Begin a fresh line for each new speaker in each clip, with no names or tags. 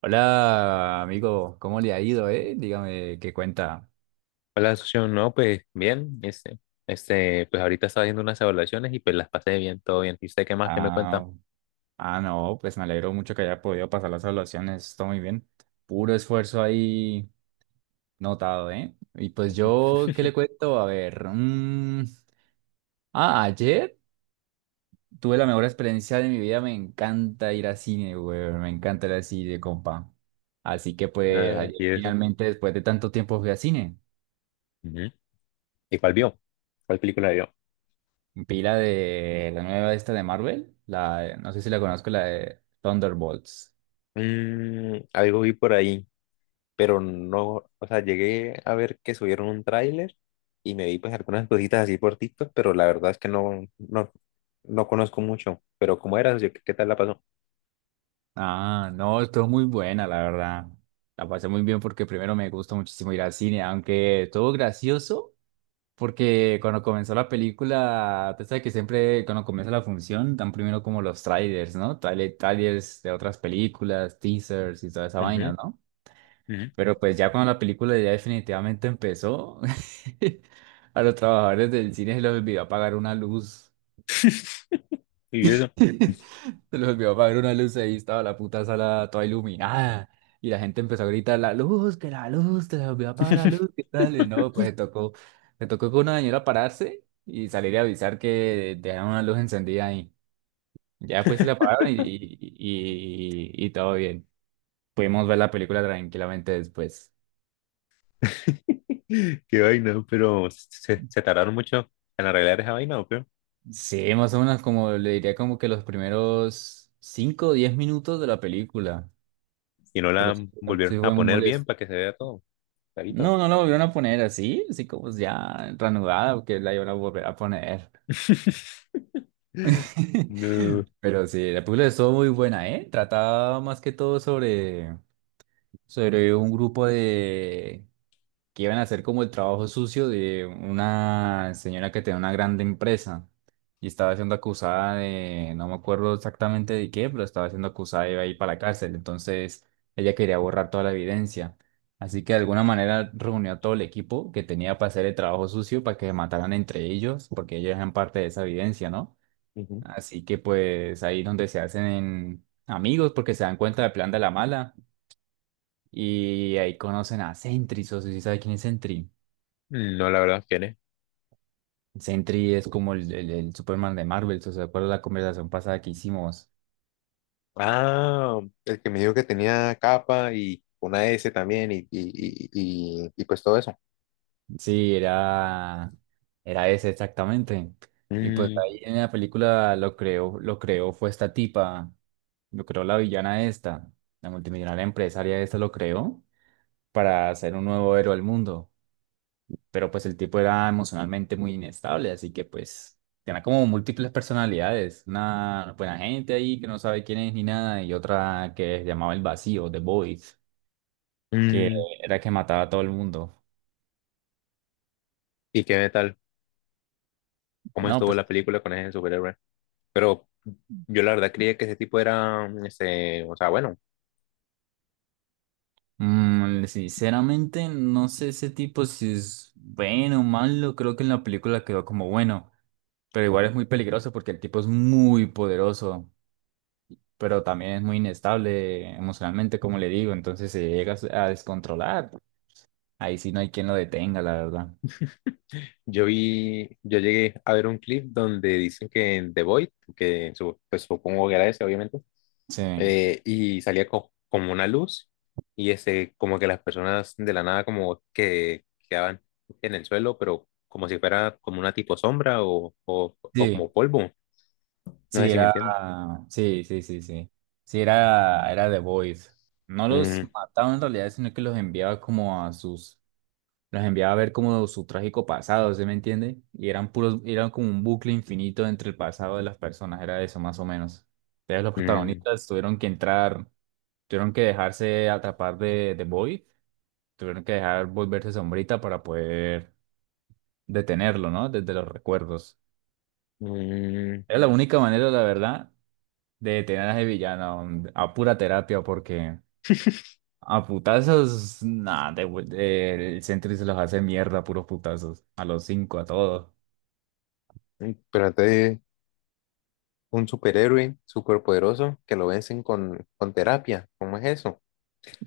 Hola, amigo, ¿cómo le ha ido, eh? Dígame qué cuenta.
Hola, socio. No, pues bien. Pues ahorita estaba haciendo unas evaluaciones y pues las pasé bien, todo bien. ¿Y usted qué más? ¿Qué me cuenta?
Ah, ah, no, pues me alegro mucho que haya podido pasar las evaluaciones, todo muy bien. Puro esfuerzo ahí notado, ¿eh? Y pues yo, ¿qué le cuento? A ver, ayer tuve la mejor experiencia de mi vida, me encanta ir al cine, güey, me encanta ir al cine, compa. Así que pues
Ah, ¿y
ayer
eso?
finalmente, después de tanto tiempo, fui al cine.
Ujú. ¿Y cuál vio? ¿Cuál película vio?
Pila de la nueva esta de Marvel, la, no sé si la conozco, la de Thunderbolts.
Mm, algo vi por ahí, pero no, o sea, llegué a ver que subieron un tráiler y me vi pues algunas cositas así por TikTok, pero la verdad es que no conozco mucho. Pero ¿cómo era, socio? ¿Qué tal la pasó?
Ah, no, estuvo muy buena, la verdad. La pasé muy bien porque primero me gusta muchísimo ir al cine, aunque estuvo gracioso porque cuando comenzó la película, tú sabes que siempre cuando comienza la función dan primero como los trailers, ¿no? Trailers de otras películas, teasers y toda esa vaina,
Ujú,
¿no?
ujú.
Pero pues ya cuando la película ya definitivamente empezó, a los trabajadores del cine se les olvidó apagar una luz.
¿Y eso?
Se les olvidó apagar una luz, ahí estaba la puta sala toda iluminada. Y la gente empezó a gritar, la luz, que la luz, se les olvidó apagar la luz, ¿qué tal? Y no, pues le tocó con una señora pararse y salir a avisar que dejaron una luz encendida ahí. Ya pues se la apagaron y todo bien. Pudimos ver la película tranquilamente después.
Qué vaina, pero se tardaron mucho en arreglar esa vaina, ¿o qué?
Sí, más o menos como le diría como que los primeros 5 o 10 minutos de la película,
¿Y no
pero
la
sí,
volvieron
sí
a
fue muy
poner bien
molesto.
para que se vea todo clarito?
No, no la volvieron a poner así, así como ya reanudada, porque la iban a volver a poner.
No,
Pero sí, la película estuvo muy buena, ¿eh? Trataba más que todo sobre, sobre un grupo de que iban a hacer como el trabajo sucio de una señora que tenía una grande empresa y estaba siendo acusada de, no me acuerdo exactamente de qué, pero estaba siendo acusada de ir para la cárcel. Entonces ella quería borrar toda la evidencia. Así que de alguna manera reunió a todo el equipo que tenía para hacer el trabajo sucio para que se mataran entre ellos, porque ellos eran parte de esa evidencia, ¿no?
ujú.
Así que pues ahí donde se hacen amigos porque se dan cuenta del plan de la mala y ahí conocen a Sentry, o si sabes quién es Sentry.
No, la verdad, ¿quién es?
Sentry es como el Superman de Marvel, ¿se acuerda la conversación pasada que hicimos?
Ah, el que me dijo que tenía capa y una S también y pues todo eso.
Sí, era ese exactamente. Y pues
Mm,
ahí en la película lo creó, fue esta tipa, lo creó la villana esta, la multimillonaria empresaria esta lo creó para hacer un nuevo héroe al mundo. Pero pues el tipo era emocionalmente muy inestable, así que pues tenía como múltiples personalidades. Una buena gente ahí que no sabe quién es ni nada, y otra que se llamaba el vacío, The Void, que
mm.
era que mataba a todo el mundo.
¿Y qué tal? ¿Cómo
No,
estuvo
pues,
la película con ese superhéroe? Pero yo la verdad creía que ese tipo era, este, o sea, bueno.
mm, sinceramente, no sé ese tipo si es bueno o malo. Creo que en la película quedó como bueno, pero igual es muy peligroso porque el tipo es muy poderoso, pero también es muy inestable emocionalmente, como le digo. Entonces se llega a descontrolar. Ahí sí no hay quien lo detenga, la verdad.
Yo vi, yo llegué a ver un clip donde dicen que en The Void, que pues supongo que era ese, obviamente,
Sí,
y salía como una luz, y ese, como que las personas de la nada como que quedaban en el suelo, pero como si fuera como una tipo sombra o
sí,
como polvo. No sé
sí,
si me
era,
entienden.
sí, sí, sí, sí. Sí, era The Voice. No los
Mm,
mataba en realidad, sino que los enviaba como a sus, los enviaba a ver como su trágico pasado, ¿se me entiende? Y eran puros, eran como un bucle infinito entre el pasado de las personas, era eso más o menos. Entonces los
mm,
protagonistas tuvieron que entrar, tuvieron que dejarse atrapar de Void, tuvieron que dejar volverse sombrita para poder detenerlo, ¿no? Desde los recuerdos.
mm.
Era la única manera, la verdad, de detener a ese villano, a pura terapia porque a putazos, nada, el Sentry se los hace mierda, puros putazos, a los cinco, a todos.
Mm, trata de un superhéroe superpoderoso que lo vencen con terapia. ¿Cómo es eso?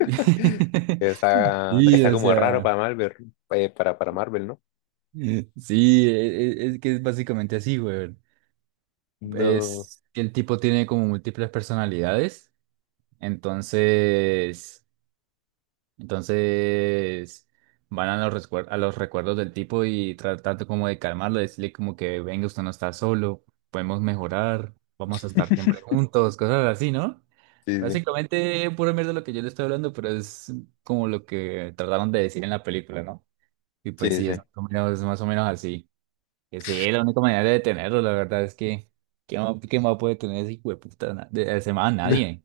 Está,
Sí,
está
o
como raro
sea,
para Marvel, para Marvel, ¿no?
sí, es, que es básicamente así, güey.
No,
Es que el tipo tiene como múltiples personalidades, entonces, entonces van a los, a los recuerdos del tipo y tratando como de calmarlo, decirle como que venga, usted no está solo, podemos mejorar, vamos a estar siempre juntos, cosas así, ¿no?
sí,
Básicamente, pura mierda lo que yo le estoy hablando, pero es como lo que trataron de decir en la película, ¿no? Y pues
sí,
sí, es
sí,
más o menos, es más o menos así. Que sí, es la única manera de detenerlo, la verdad es que quién va a poder tener ese hijo de puta, ese man? Nadie.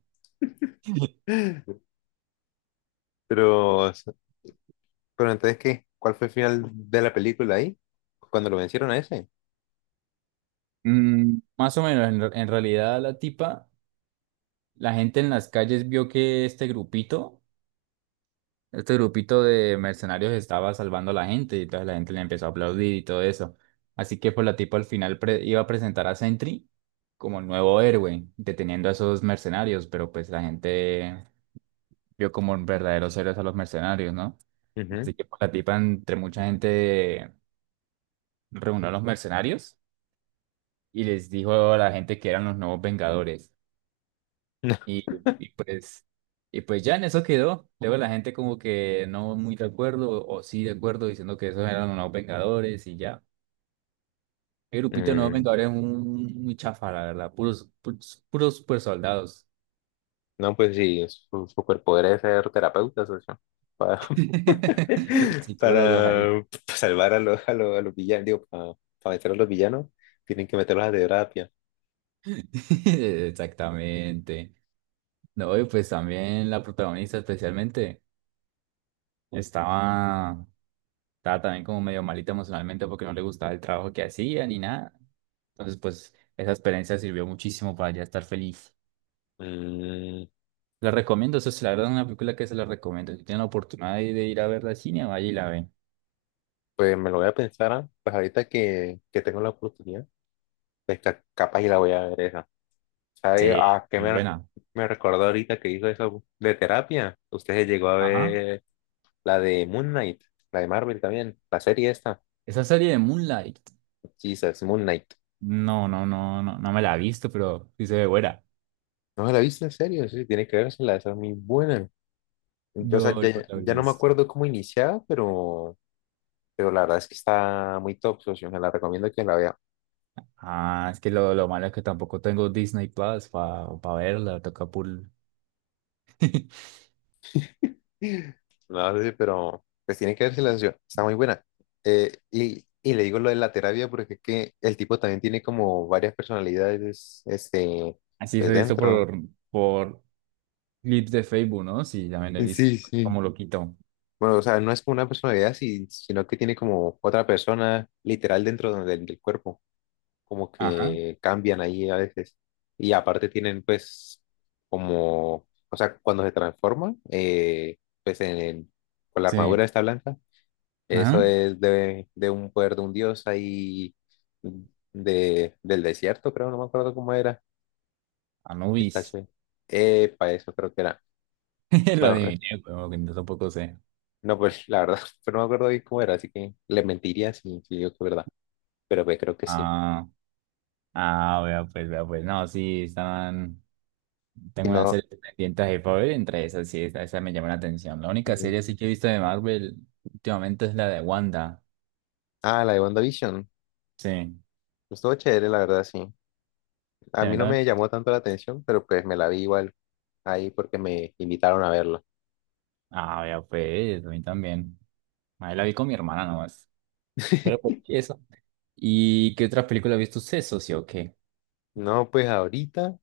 sí. Pero, pero entonces, ¿qué? ¿Cuál fue el final de la película ahí? Cuando lo vencieron a ese.
Mm, más o menos, en realidad la tipa, la gente en las calles vio que este grupito, de mercenarios estaba salvando a la gente y entonces la gente le empezó a aplaudir y todo eso. Así que pues la tipa al final iba a presentar a Sentry como el nuevo héroe, deteniendo a esos mercenarios, pero pues la gente vio como verdaderos héroes a los mercenarios, ¿no?
Ujú.
Así que pues, la tipa, entre mucha gente, reunió a los mercenarios y les dijo a la gente que eran los nuevos Vengadores. Y, y pues, y pues ya en eso quedó. Luego la gente como que no muy de acuerdo o sí de acuerdo diciendo que esos eran los nuevos Vengadores y ya. El grupito de nuevos
Mm,
Vengadores es muy chafa, la verdad. Puros, puros, puros super soldados.
no, pues sí, su superpoder es ser terapeuta, socio. Para,
Psicólogos ahí.
para salvar a los villanos, digo, para meter a los villanos, tienen que meterlos a terapia.
Exactamente. No, y pues también la protagonista especialmente estaba, estaba también como medio malita emocionalmente porque no le gustaba el trabajo que hacía ni nada. Entonces, pues esa experiencia sirvió muchísimo para ya estar feliz.
Mm,
La recomiendo, eso es la verdad, es una película que se la recomiendo. Si tienen la oportunidad de ir a verla al cine, vaya y la ven.
pues me lo voy a pensar. Ah, pues ahorita que tengo la oportunidad, pues capaz y la voy a ver esa. ¿Sabe
Sí,
a qué
es
me,
buena.
me recordó ahorita que hizo eso de terapia? Usted se llegó a
Ajá.
ver la de Moon Knight, la de Marvel también, la serie esta.
Esa serie de Moonlight.
Jesus, Moon Knight.
No, no, no, no, no me la he visto, pero sí se ve buena.
¿No la viste en serio? Sí, tiene que la esa es muy buena. Yo, o
No,
sea,
no me
ya,
la he
ya no me
visto.
acuerdo cómo iniciaba, pero la verdad es que está muy top, socio, me la recomiendo que la vea.
Ah, es que lo malo es que tampoco tengo Disney Plus para verla, toca por...
No, sí, pero pues tiene que verse la sesión, está muy buena. Y le digo lo de la terapia porque es que el tipo también tiene como varias personalidades, este,
Así
pues
se hizo
dentro.
por clips de Facebook, ¿no? Sí, ya me lo he visto,
Sí, sí.
como lo quito.
Bueno, o sea, no es como una personalidad, sino que tiene como otra persona literal dentro del cuerpo, como
Ajá,
que cambian ahí a veces. Y aparte tienen pues como, o sea, cuando se transforma pues en, con la
sí,
armadura esta blanca, eso
ajá,
es de un poder de un dios ahí de, del desierto, creo, no me acuerdo cómo era. Está
Anubis,
chévere. Epa, eso creo que era.
lo
Bueno,
adiviné, pero que no tampoco sé.
no, pues la verdad, pero no me acuerdo bien cómo era, así que le mentiría si, si digo que es verdad. Pero pues creo que sí.
Ah, ah, vea pues, no, sí, estaban...
Si
Tengo una
no,
serie pendiente de Marvel, entre esas sí, esa me llama la atención. La única serie sí
mm,
que he visto de Marvel últimamente es la de Wanda,
ah, la de WandaVision.
sí.
Estuvo chévere, la verdad, sí. A
Sí, a
mí
mí
no
también.
me llamó tanto la atención, pero pues me la vi igual ahí porque me invitaron a verla.
Ah, ya pues, a mí también. Ahí la vi con mi hermana nomás. Pero pues, ¿y eso? ¿Y qué otra película ha visto usted, socio? ¿O qué?
No, pues ahorita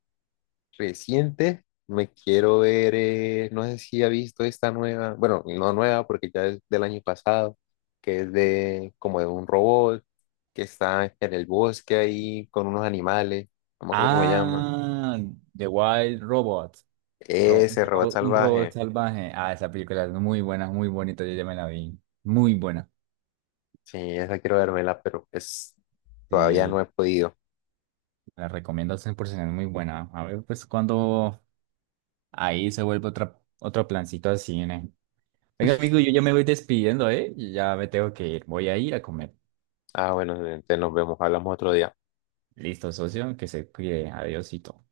reciente, me quiero ver, no sé si ha visto esta nueva, bueno, no nueva porque ya es del año pasado, que es de como de un robot que está en el bosque ahí con unos animales, no me acuerdo cómo se llama.
Ah, The Wild Robot. Ro-
Ese robot
un robot
salvaje,
salvaje. Ah, esa película es muy buena, muy bonita. Yo ya me la vi. Muy buena.
sí, esa quiero vérmela pero es, todavía no
Sí,
he podido.
la recomiendo al 100%, es muy buena. A ver, pues cuando ahí se vuelve otra, otro plancito al cine. Venga, amigo, yo ya me voy despidiendo, ¿eh? Ya me tengo que ir. Voy a ir a comer.
Ah, bueno, entonces nos vemos, hablamos otro día.
Listo, socio, que se cuide. Adiósito.